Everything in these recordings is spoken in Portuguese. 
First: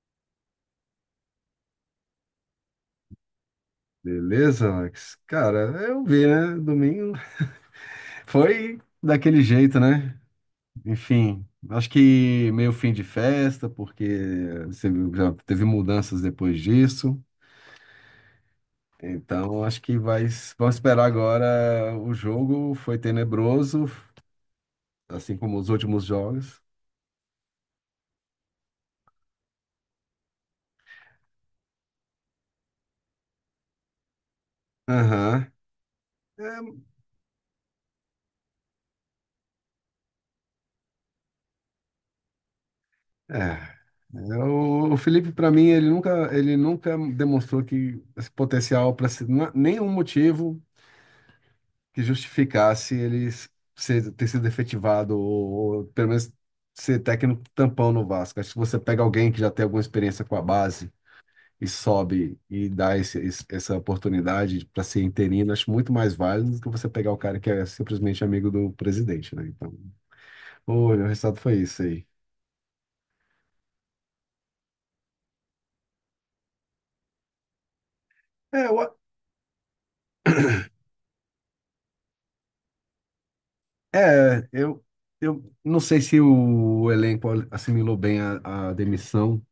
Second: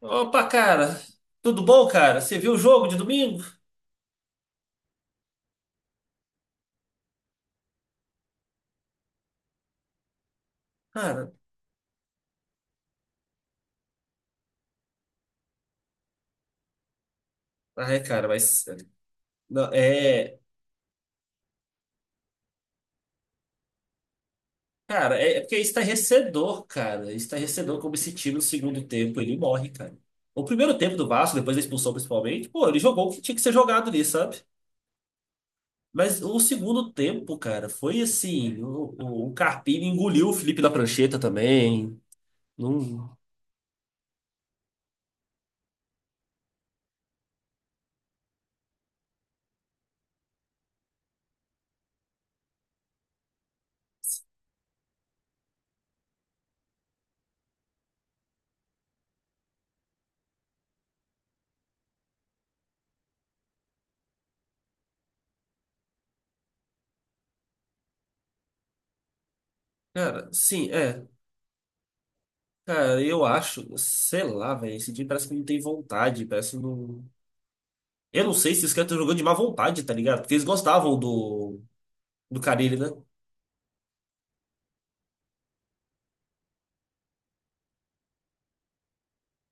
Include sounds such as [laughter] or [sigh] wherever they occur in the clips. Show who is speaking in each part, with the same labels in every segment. Speaker 1: Opa, cara, tudo bom, cara? Você viu o jogo de domingo?
Speaker 2: Beleza, Alex? Cara, eu vi, né? Domingo [laughs] foi daquele jeito, né?
Speaker 1: Cara,
Speaker 2: Enfim, acho que meio fim de festa, porque você viu, já teve mudanças depois disso.
Speaker 1: ai, cara, mas.
Speaker 2: Então,
Speaker 1: Não,
Speaker 2: acho que
Speaker 1: é.
Speaker 2: vamos esperar agora. O jogo foi tenebroso,
Speaker 1: Cara, é,
Speaker 2: assim
Speaker 1: é porque
Speaker 2: como
Speaker 1: é
Speaker 2: os últimos jogos.
Speaker 1: estarrecedor, cara. É estarrecedor como esse time no segundo tempo ele morre, cara. O primeiro tempo do Vasco, depois da expulsão principalmente, pô, ele jogou o que tinha que ser jogado ali, sabe?
Speaker 2: Aham.
Speaker 1: Mas o
Speaker 2: É,
Speaker 1: segundo tempo, cara, foi assim: o Carpini engoliu o Felipe da prancheta também. Não.
Speaker 2: é. É, o Felipe, para mim, ele nunca demonstrou que esse potencial para ser nenhum motivo que justificasse ele ter sido efetivado ou pelo menos ser técnico tampão no Vasco. Acho que se você pega alguém que já tem alguma experiência com a base e sobe e dá essa oportunidade para ser interino, acho muito mais válido do que você pegar o cara que é simplesmente amigo do presidente, né? Então,
Speaker 1: Cara, sim,
Speaker 2: olha,
Speaker 1: é.
Speaker 2: o resultado foi isso aí.
Speaker 1: Cara, eu acho, sei lá, velho, esse time parece que não tem vontade, parece que não. Eu não sei se
Speaker 2: É,
Speaker 1: os
Speaker 2: eu,
Speaker 1: caras estão jogando de má vontade, tá ligado? Porque eles gostavam do Carille, né?
Speaker 2: é, eu, eu não sei se o elenco assimilou bem a demissão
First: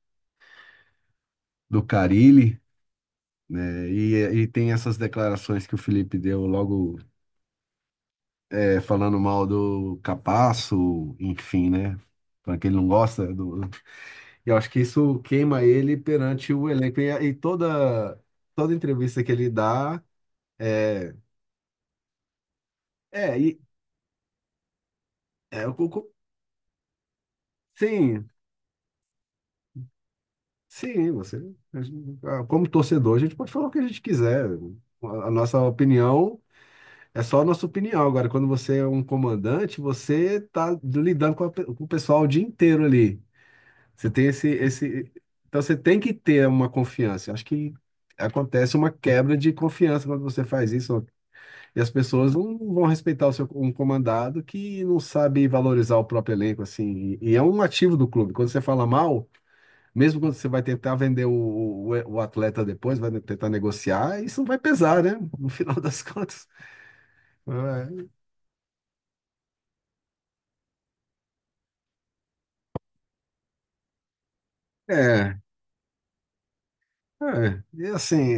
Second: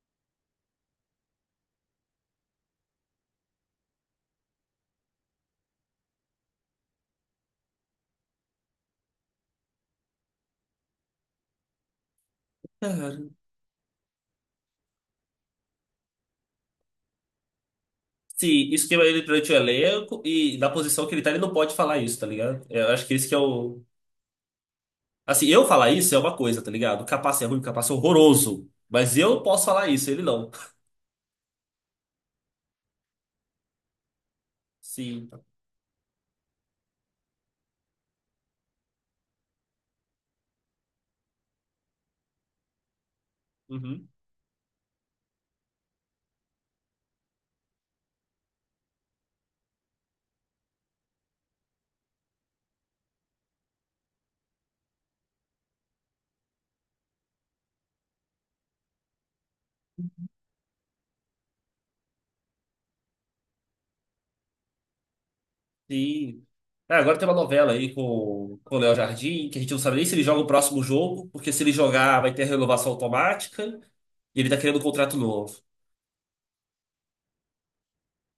Speaker 2: do Carille, né? E tem essas declarações que o Felipe deu logo falando mal do Capasso, enfim, né? Falando que ele não gosta do. E eu acho que isso queima ele perante o elenco. E toda,
Speaker 1: Se
Speaker 2: toda
Speaker 1: isso queima ele
Speaker 2: entrevista que ele
Speaker 1: durante o
Speaker 2: dá
Speaker 1: elenco e na posição que
Speaker 2: é.
Speaker 1: ele tá, ele não pode falar isso, tá ligado? Eu acho que esse que é
Speaker 2: É,
Speaker 1: o. Assim, eu
Speaker 2: é o-
Speaker 1: falar
Speaker 2: o-
Speaker 1: isso é uma coisa, tá ligado? O Capace é ruim, o Capace é
Speaker 2: sim,
Speaker 1: horroroso. Mas eu posso falar isso, ele não.
Speaker 2: sim, você. Como torcedor, a gente pode falar o que a gente quiser. A
Speaker 1: Sim.
Speaker 2: a nossa opinião. É só a nossa opinião. Agora, quando você é um comandante, você está lidando com o pessoal o dia inteiro ali.
Speaker 1: Uhum.
Speaker 2: Você tem esse, esse. Então, você tem que ter uma confiança. Eu acho que acontece uma quebra de confiança quando você faz isso. E as pessoas não vão respeitar um comandado que não sabe valorizar o próprio elenco, assim. E é um ativo do clube. Quando você fala mal, mesmo quando você vai tentar vender o atleta depois, vai tentar negociar, isso vai pesar, né? No final das [laughs]
Speaker 1: Sim.
Speaker 2: contas.
Speaker 1: Ah, agora tem uma novela aí
Speaker 2: É.
Speaker 1: com o Léo Jardim, que a gente não sabe nem se ele joga o próximo jogo, porque se ele jogar vai ter a renovação automática e ele tá querendo um contrato
Speaker 2: É,
Speaker 1: novo.
Speaker 2: é, e assim,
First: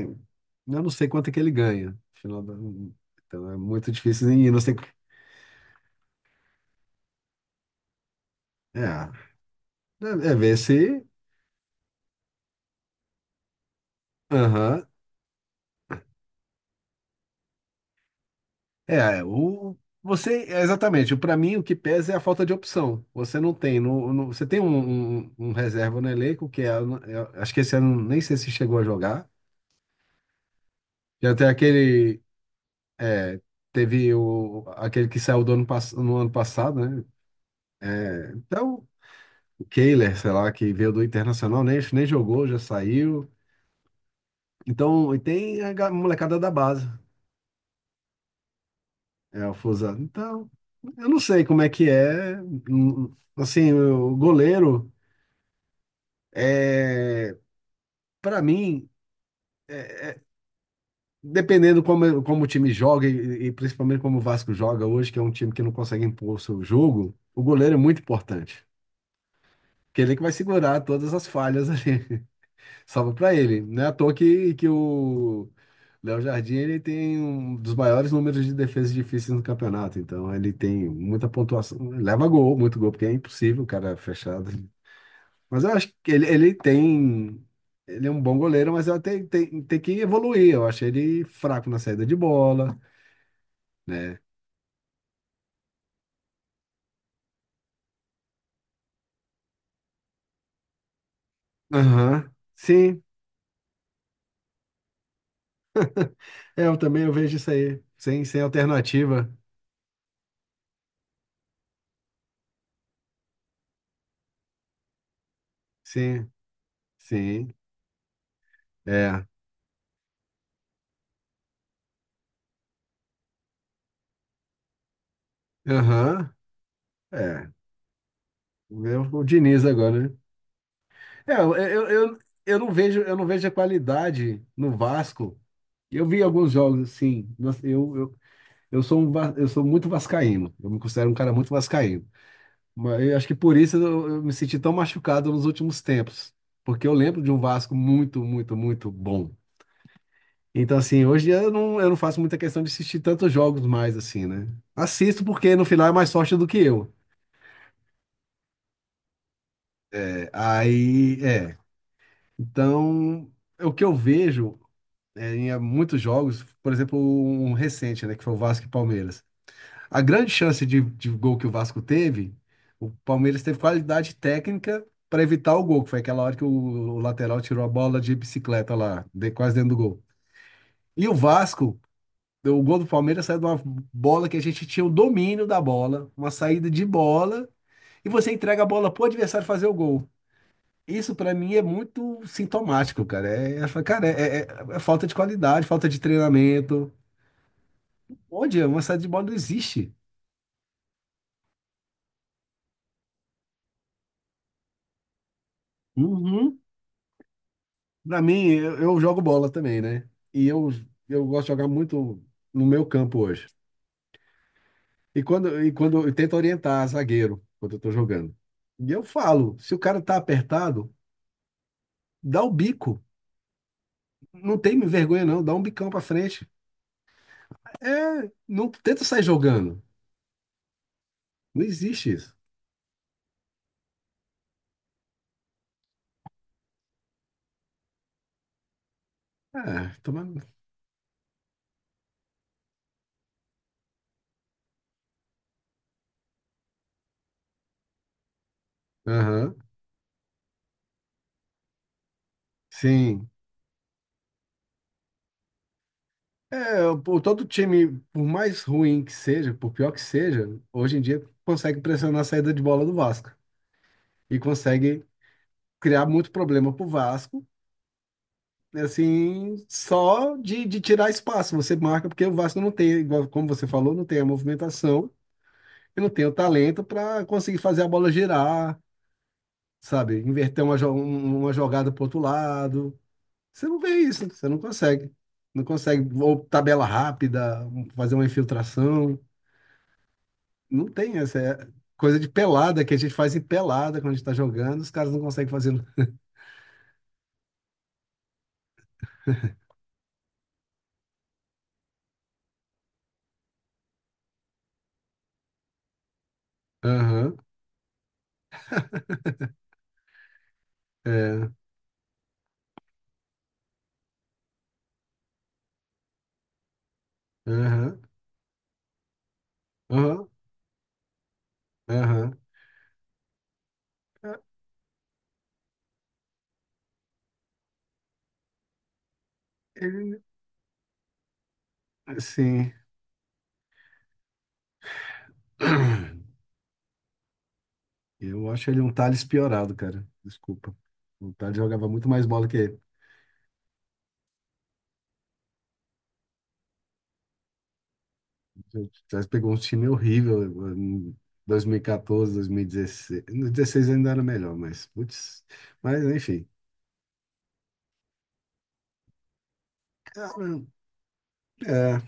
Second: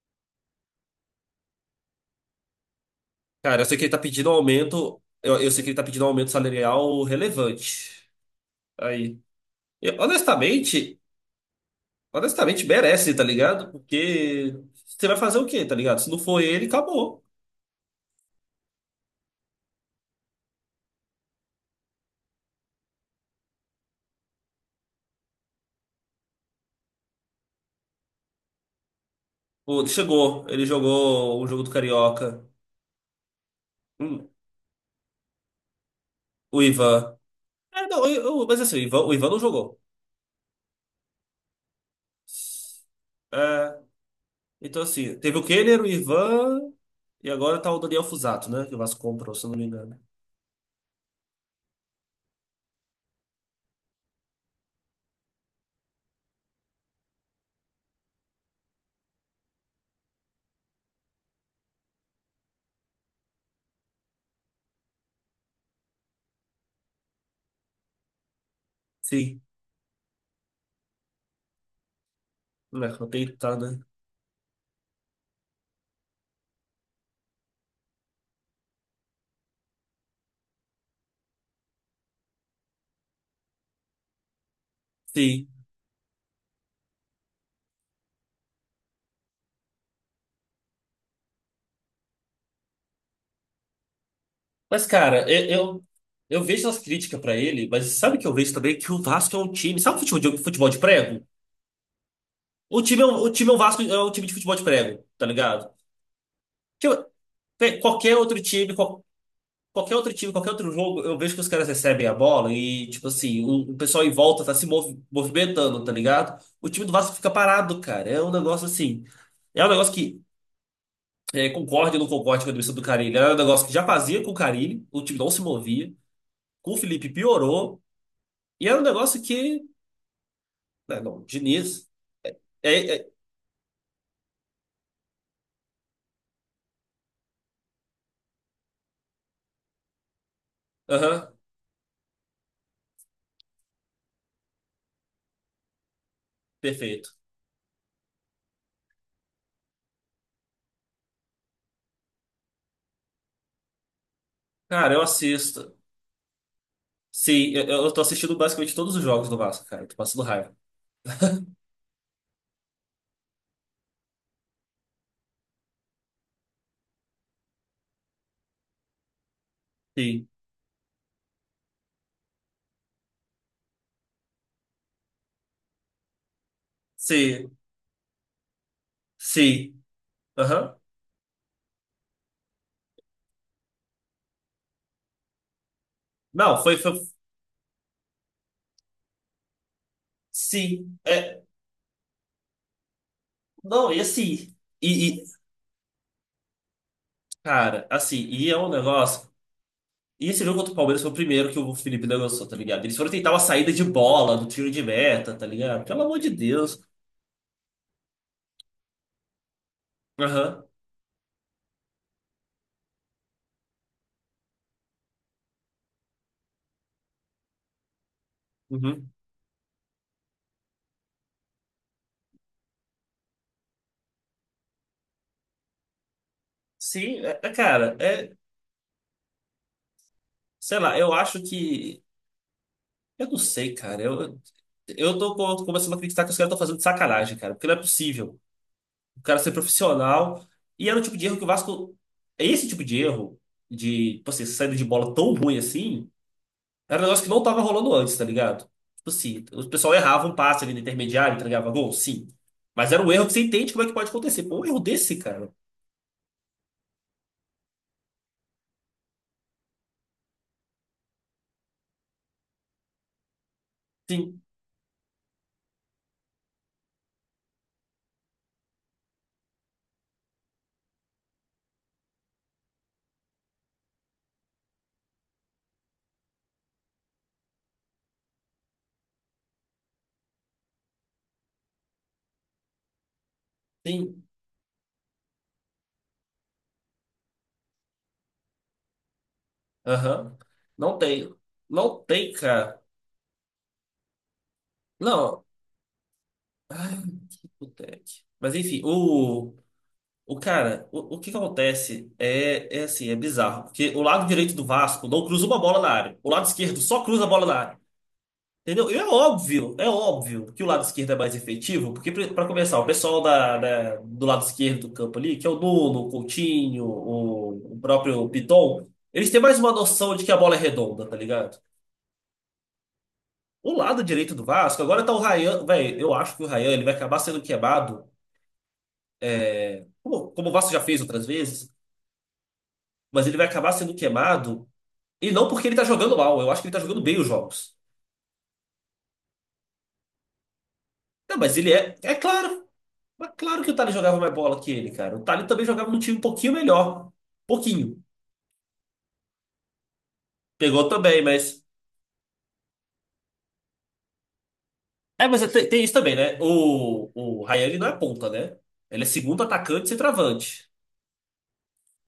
Speaker 2: eu não sei quanto é que ele ganha. Afinal, então é
Speaker 1: Cara, eu sei que ele
Speaker 2: muito
Speaker 1: tá
Speaker 2: difícil
Speaker 1: pedindo um
Speaker 2: nem ir. Não sei.
Speaker 1: aumento. Eu sei que ele tá pedindo um aumento salarial relevante.
Speaker 2: É,
Speaker 1: Aí. Eu,
Speaker 2: é ver
Speaker 1: honestamente,
Speaker 2: se.
Speaker 1: honestamente, merece, tá ligado? Porque
Speaker 2: Aham.
Speaker 1: você vai fazer o quê, tá ligado? Se não for ele, acabou.
Speaker 2: É, exatamente, para mim o que pesa é a falta de opção. Você não tem, você tem um, um reserva no elenco, que é, eu acho que esse ano nem sei se chegou a jogar.
Speaker 1: Pô, chegou, ele
Speaker 2: Já
Speaker 1: jogou o
Speaker 2: tem
Speaker 1: jogo do
Speaker 2: aquele,
Speaker 1: Carioca.
Speaker 2: é, teve
Speaker 1: Hum,
Speaker 2: aquele que saiu do no ano
Speaker 1: o
Speaker 2: passado, né?
Speaker 1: Ivan. É, não,
Speaker 2: É,
Speaker 1: mas assim, o
Speaker 2: então,
Speaker 1: Ivan, o Ivan não
Speaker 2: o
Speaker 1: jogou.
Speaker 2: Kehler, sei lá, que veio do Internacional, nem jogou, já saiu.
Speaker 1: É, então,
Speaker 2: Então,
Speaker 1: assim,
Speaker 2: e
Speaker 1: teve o
Speaker 2: tem
Speaker 1: Kenner, o
Speaker 2: molecada da
Speaker 1: Ivan,
Speaker 2: base,
Speaker 1: e agora tá o Daniel Fusato, né? Que o Vasco comprou, se
Speaker 2: é
Speaker 1: eu
Speaker 2: o
Speaker 1: não me engano.
Speaker 2: Fusaro. Então, eu não sei como é que é. Assim, o goleiro, é, para mim, é- é- dependendo como o time joga e principalmente como o Vasco joga hoje, que é um time que não consegue impor o seu jogo, o goleiro é muito importante.
Speaker 1: Sim,
Speaker 2: Porque ele é que vai segurar todas as falhas ali.
Speaker 1: né? Não
Speaker 2: Salva para
Speaker 1: tem, tá,
Speaker 2: ele.
Speaker 1: né?
Speaker 2: Não é à toa que o Léo Jardim ele tem um dos maiores números de defesas difíceis no campeonato. Então ele tem muita pontuação. Leva gol, muito gol, porque é impossível o cara fechado.
Speaker 1: Sim.
Speaker 2: Mas eu acho que ele tem. Ele é um bom goleiro, mas ele tem que evoluir. Eu achei ele fraco na saída de bola, né?
Speaker 1: Mas, cara, eu, eu vejo as críticas pra ele, mas sabe que eu vejo também que o Vasco é um time. Sabe o futebol de, prego?
Speaker 2: Aham.
Speaker 1: O time
Speaker 2: Sim.
Speaker 1: é um, o time é um Vasco, é um time de futebol de prego, tá ligado?
Speaker 2: É, Eu
Speaker 1: Que
Speaker 2: também eu vejo isso aí.
Speaker 1: qualquer
Speaker 2: Sem,
Speaker 1: outro
Speaker 2: sem
Speaker 1: time,
Speaker 2: alternativa.
Speaker 1: qualquer outro time, qualquer outro jogo, eu vejo que os caras recebem a bola e, tipo assim, o pessoal em volta tá se movimentando, tá
Speaker 2: Sim,
Speaker 1: ligado? O time do Vasco fica
Speaker 2: sim.
Speaker 1: parado, cara. É um negócio assim.
Speaker 2: É.
Speaker 1: É um negócio que é, concorde ou não concorde com a demissão do Carille. Era um negócio que já fazia com o Carille, o time não se movia.
Speaker 2: Aham.
Speaker 1: Com o Felipe
Speaker 2: É.
Speaker 1: piorou. E era um
Speaker 2: Vê
Speaker 1: negócio
Speaker 2: o
Speaker 1: que.
Speaker 2: Diniz agora, né?
Speaker 1: Não, não,
Speaker 2: É,
Speaker 1: Diniz. É, é,
Speaker 2: eu não vejo a qualidade no Vasco. Eu vi alguns jogos assim, mas eu sou muito vascaíno. Eu me considero um
Speaker 1: aham,
Speaker 2: cara muito vascaíno. Mas eu acho que por isso eu me senti tão machucado nos últimos tempos, porque eu
Speaker 1: perfeito.
Speaker 2: lembro de um Vasco muito, muito, muito bom. Então assim, hoje eu não faço muita questão de assistir tantos jogos mais assim, né?
Speaker 1: Cara, eu
Speaker 2: Assisto porque no
Speaker 1: assisto.
Speaker 2: final é mais sorte do que eu.
Speaker 1: Sim, eu tô assistindo basicamente todos os jogos do Vasco, cara. Tô passando
Speaker 2: É,
Speaker 1: raiva.
Speaker 2: aí, é. Então, o que eu vejo em muitos jogos, por exemplo, um recente, né, que foi o Vasco e Palmeiras. A
Speaker 1: Sim,
Speaker 2: grande chance de gol que o Vasco teve, o Palmeiras teve qualidade técnica para evitar o gol, que foi aquela hora que o lateral
Speaker 1: sim,
Speaker 2: tirou a bola de bicicleta lá, quase dentro do
Speaker 1: sim.
Speaker 2: gol.
Speaker 1: Aham.
Speaker 2: E o Vasco, o gol do Palmeiras saiu de uma bola que a gente tinha o domínio da bola, uma
Speaker 1: Não,
Speaker 2: saída
Speaker 1: foi,
Speaker 2: de
Speaker 1: foi.
Speaker 2: bola, e você entrega a bola pro adversário fazer o gol.
Speaker 1: Sim.
Speaker 2: Isso para
Speaker 1: É,
Speaker 2: mim é muito sintomático, cara. É,
Speaker 1: não, e
Speaker 2: cara,
Speaker 1: assim.
Speaker 2: é falta de
Speaker 1: E,
Speaker 2: qualidade, falta de treinamento.
Speaker 1: cara, assim, e é
Speaker 2: Onde?
Speaker 1: um
Speaker 2: Uma sala de bola
Speaker 1: negócio.
Speaker 2: não existe.
Speaker 1: E esse jogo contra o Palmeiras foi o primeiro que o Felipe negociou, tá ligado? Eles foram tentar uma saída de bola, do tiro de meta, tá ligado? Pelo amor de
Speaker 2: Uhum.
Speaker 1: Deus.
Speaker 2: Pra mim, eu jogo bola também, né? E
Speaker 1: Aham.
Speaker 2: eu, eu gosto de jogar muito no meu campo hoje. E quando eu tento orientar zagueiro quando eu tô jogando. E eu
Speaker 1: Uhum.
Speaker 2: falo, se o cara tá apertado, dá o bico. Não tem vergonha, não. Dá um bicão pra frente.
Speaker 1: Sim, é, cara,
Speaker 2: É,
Speaker 1: é.
Speaker 2: não tenta sair jogando.
Speaker 1: Sei lá, eu acho
Speaker 2: Não
Speaker 1: que
Speaker 2: existe isso.
Speaker 1: eu não sei, cara. Eu tô começando a acreditar que os caras estão fazendo de sacanagem, cara. Porque não é possível. O cara ser
Speaker 2: Ah, tomando.
Speaker 1: profissional. E era o tipo de erro que o Vasco. É esse tipo de erro, de, tipo assim, essa saída de bola tão ruim assim, era um negócio que não tava rolando antes, tá ligado? Tipo assim,
Speaker 2: Aham.
Speaker 1: o pessoal errava um passe ali no intermediário, entregava gol, sim. Mas era um erro
Speaker 2: Sim.
Speaker 1: que você entende como é que pode acontecer. Pô, um erro desse, cara.
Speaker 2: É, o todo time, por mais ruim que seja, por pior que seja, hoje em dia consegue pressionar a saída de bola do Vasco e
Speaker 1: Sim,
Speaker 2: consegue criar muito problema pro Vasco, assim, só de tirar espaço. Você marca porque o Vasco não tem, igual como você falou, não tem a movimentação e não tem o talento para conseguir fazer a bola girar, sabe? Inverter uma jogada pro outro lado. Você não vê
Speaker 1: sim.
Speaker 2: isso, você não consegue. Não consegue, ou tabela rápida, fazer uma infiltração.
Speaker 1: Aham.
Speaker 2: Não
Speaker 1: Não
Speaker 2: tem
Speaker 1: tem.
Speaker 2: essa
Speaker 1: Não
Speaker 2: coisa de
Speaker 1: tem, cara.
Speaker 2: pelada que a gente faz em pelada quando a gente tá jogando, os caras não
Speaker 1: Não.
Speaker 2: conseguem fazer.
Speaker 1: Não tem. Mas enfim, o. O cara, o que acontece é, assim, é bizarro. Porque o lado direito do Vasco não cruza uma bola na área. O lado esquerdo só cruza a
Speaker 2: Aham,
Speaker 1: bola na área. Entendeu? E é óbvio que o lado esquerdo é mais
Speaker 2: é,
Speaker 1: efetivo, porque para começar, o pessoal da, do lado esquerdo do campo ali, que é o Nuno, o Coutinho, o
Speaker 2: aham,
Speaker 1: próprio Piton, eles têm mais uma noção de
Speaker 2: aham,
Speaker 1: que a bola é redonda, tá ligado?
Speaker 2: aham.
Speaker 1: O lado direito
Speaker 2: É,
Speaker 1: do Vasco, agora tá o Rayan, velho, eu acho que o Rayan ele vai acabar sendo queimado, é,
Speaker 2: Ele,
Speaker 1: como o Vasco já fez outras vezes,
Speaker 2: assim,
Speaker 1: mas ele vai acabar sendo queimado. E não porque ele tá jogando mal,
Speaker 2: [clears throat]
Speaker 1: eu acho que ele tá jogando bem os jogos.
Speaker 2: eu acho ele um Thales piorado, cara. Desculpa. O
Speaker 1: Não, mas
Speaker 2: Thales
Speaker 1: ele
Speaker 2: jogava
Speaker 1: é.
Speaker 2: muito mais bola que ele.
Speaker 1: É claro que o Tali jogava mais bola que ele, cara. O Tali também jogava num time um pouquinho melhor. Pouquinho.
Speaker 2: O Thales pegou um time horrível
Speaker 1: Pegou
Speaker 2: em
Speaker 1: também, mas.
Speaker 2: 2014, 2016. No 16 ainda era melhor, mas,
Speaker 1: É, mas
Speaker 2: putz,
Speaker 1: tem isso
Speaker 2: mas
Speaker 1: também, né?
Speaker 2: enfim.
Speaker 1: O Ryan ele não é ponta, né? Ele é segundo atacante e
Speaker 2: Cara,
Speaker 1: centroavante.
Speaker 2: é,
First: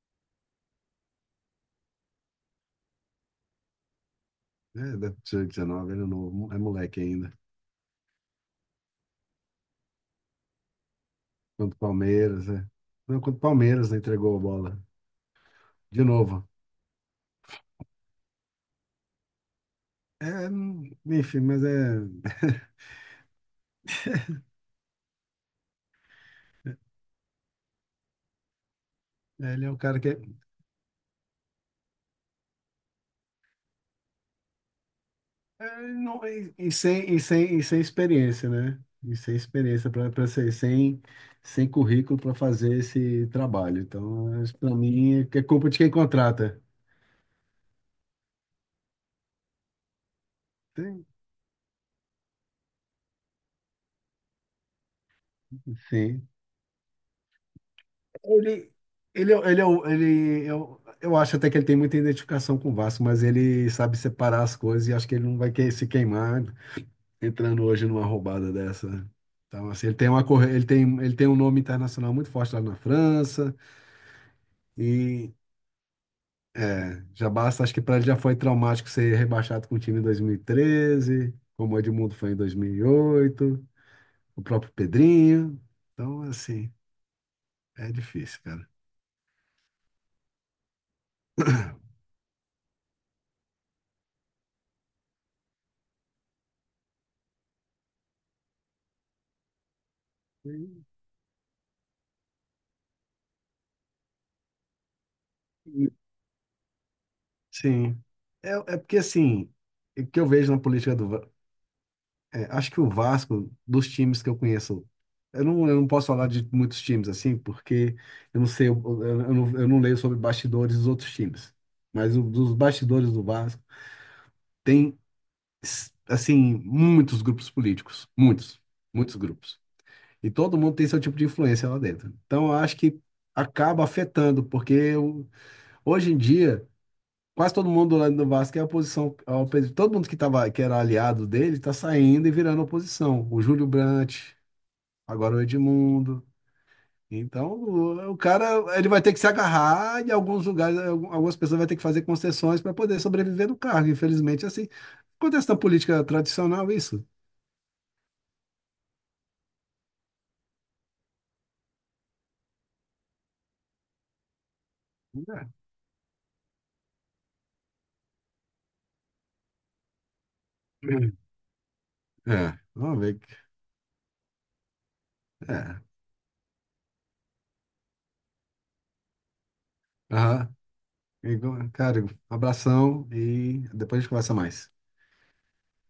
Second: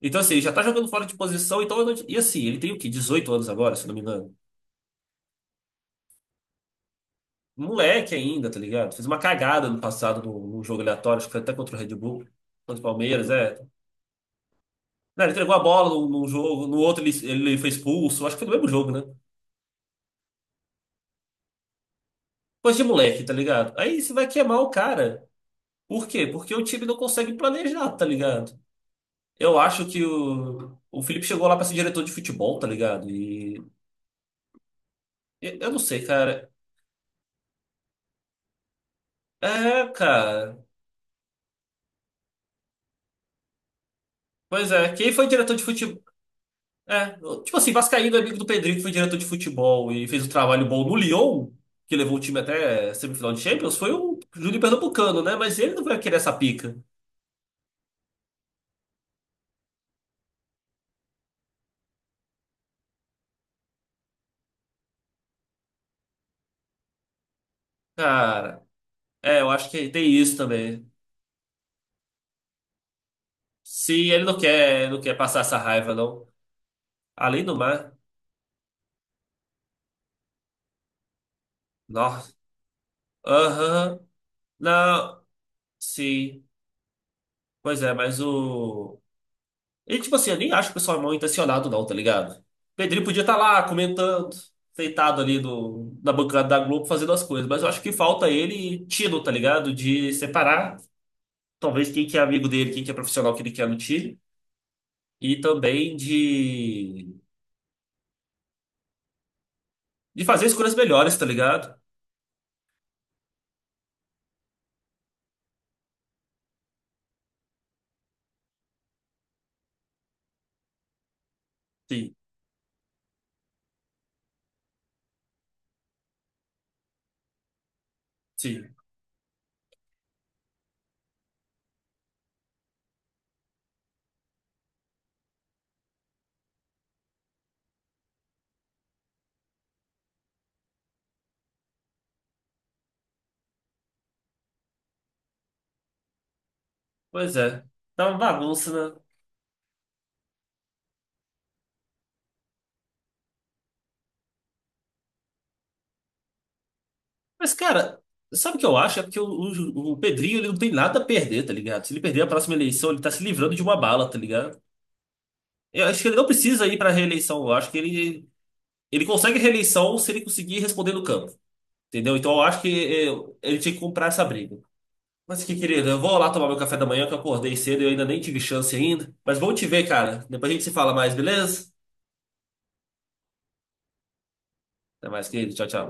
Speaker 1: Então, assim, ele já tá jogando fora de posição, então. Eu não- E assim, ele tem o quê? 18 anos agora, se não me engano.
Speaker 2: é, 19, ele é novo, é moleque ainda.
Speaker 1: Moleque ainda, tá ligado? Fez uma cagada no passado num jogo aleatório, acho que foi até contra
Speaker 2: Contra
Speaker 1: o
Speaker 2: o
Speaker 1: Red Bull,
Speaker 2: Palmeiras, é.
Speaker 1: contra o
Speaker 2: Não,
Speaker 1: Palmeiras,
Speaker 2: contra o
Speaker 1: é.
Speaker 2: Palmeiras, né, entregou a bola.
Speaker 1: Não, ele entregou a bola
Speaker 2: De
Speaker 1: num
Speaker 2: novo.
Speaker 1: jogo, no outro ele foi expulso. Acho que foi no mesmo jogo, né?
Speaker 2: É, enfim, mas é.
Speaker 1: Coisa de moleque, tá ligado? Aí você vai queimar o cara. Por quê? Porque o time não consegue planejar, tá ligado? Eu
Speaker 2: Ele é um
Speaker 1: acho
Speaker 2: cara
Speaker 1: que
Speaker 2: que. É,
Speaker 1: o Felipe chegou lá pra ser diretor de futebol, tá ligado? Eu não
Speaker 2: é,
Speaker 1: sei,
Speaker 2: não,
Speaker 1: cara.
Speaker 2: e sem experiência, né? E sem
Speaker 1: É,
Speaker 2: experiência, para ser.
Speaker 1: cara.
Speaker 2: Sem currículo para fazer esse trabalho. Então,
Speaker 1: Pois
Speaker 2: para
Speaker 1: é, quem foi
Speaker 2: mim, é
Speaker 1: diretor de
Speaker 2: culpa de quem
Speaker 1: futebol?
Speaker 2: contrata.
Speaker 1: É, tipo assim, Vascaíno, é amigo do Pedrinho, que foi diretor de futebol e fez um trabalho bom no
Speaker 2: Tem-
Speaker 1: Lyon, que levou o time até semifinal de Champions, foi o Júnior Pernambucano, né? Mas ele não vai querer
Speaker 2: Sim.
Speaker 1: essa pica.
Speaker 2: Ele, ele, é o- ele Eu acho até que ele tem muita identificação com o Vasco, mas ele sabe separar as coisas e acho que ele não vai querer se queimar entrando hoje numa roubada
Speaker 1: Cara.
Speaker 2: dessa, né?
Speaker 1: É, eu acho
Speaker 2: Então, assim,
Speaker 1: que
Speaker 2: ele tem
Speaker 1: tem isso
Speaker 2: ele tem,
Speaker 1: também.
Speaker 2: um nome internacional muito forte lá na França
Speaker 1: Se ele não quer, não quer
Speaker 2: e
Speaker 1: passar essa raiva, não.
Speaker 2: já
Speaker 1: Além do
Speaker 2: basta, acho que
Speaker 1: mar.
Speaker 2: para ele já foi traumático ser rebaixado com o time em 2013, como o Edmundo foi
Speaker 1: Nossa.
Speaker 2: em 2008,
Speaker 1: Aham.
Speaker 2: o próprio
Speaker 1: Não.
Speaker 2: Pedrinho. Então,
Speaker 1: Sim.
Speaker 2: assim,
Speaker 1: Pois
Speaker 2: é
Speaker 1: é, mas
Speaker 2: difícil, cara.
Speaker 1: o. E tipo assim, eu nem acho que o pessoal é mal intencionado, não, tá ligado? Pedrinho podia estar lá comentando, deitado ali no, na bancada da Globo fazendo as coisas, mas eu acho que falta ele tino, tá ligado? De separar,
Speaker 2: E-
Speaker 1: talvez, quem que é amigo dele, quem que é profissional que ele quer no time, e
Speaker 2: e-
Speaker 1: também de,
Speaker 2: Sim. É, é porque, assim, o que
Speaker 1: de
Speaker 2: eu
Speaker 1: fazer
Speaker 2: vejo na
Speaker 1: escolhas
Speaker 2: política
Speaker 1: melhores,
Speaker 2: do,
Speaker 1: tá ligado?
Speaker 2: É, acho que o Vasco, dos times que eu conheço, eu não posso falar de muitos times assim, porque eu não sei, eu não leio sobre bastidores dos outros times.
Speaker 1: Sim.
Speaker 2: Mas dos bastidores do Vasco, tem, assim, muitos grupos políticos. Muitos.
Speaker 1: Sim.
Speaker 2: Muitos grupos. E todo mundo tem seu tipo de influência lá dentro. Então, eu acho que acaba afetando, porque hoje em dia, quase todo mundo lá do Vasco é oposição ao presidente. Todo mundo que era aliado dele está saindo e virando oposição. O Júlio Brandt. Agora o Edmundo.
Speaker 1: Pois
Speaker 2: Então,
Speaker 1: é, tá
Speaker 2: o
Speaker 1: uma bagunça,
Speaker 2: cara, ele
Speaker 1: né?
Speaker 2: vai ter que se agarrar em alguns lugares, algumas pessoas vão ter que fazer concessões para poder sobreviver no cargo. Infelizmente, é assim, acontece na política tradicional isso.
Speaker 1: Mas, cara, sabe o que eu acho? É porque o Pedrinho ele não tem nada a perder, tá ligado? Se ele perder a próxima eleição, ele tá se livrando de uma bala, tá ligado? Eu acho que ele não precisa ir pra reeleição. Eu acho que ele consegue reeleição se ele conseguir responder no
Speaker 2: É,
Speaker 1: campo, entendeu? Então eu
Speaker 2: é,
Speaker 1: acho que
Speaker 2: vamos ver.
Speaker 1: é, ele tinha que comprar essa briga. Mas que
Speaker 2: É.
Speaker 1: querido, eu vou lá tomar meu café da manhã, que eu acordei cedo e eu ainda nem tive chance ainda. Mas bom te ver, cara. Depois a
Speaker 2: Aham.
Speaker 1: gente se fala mais, beleza?
Speaker 2: Cara, abração e depois a gente conversa mais.
Speaker 1: Até mais, querido. Tchau, tchau.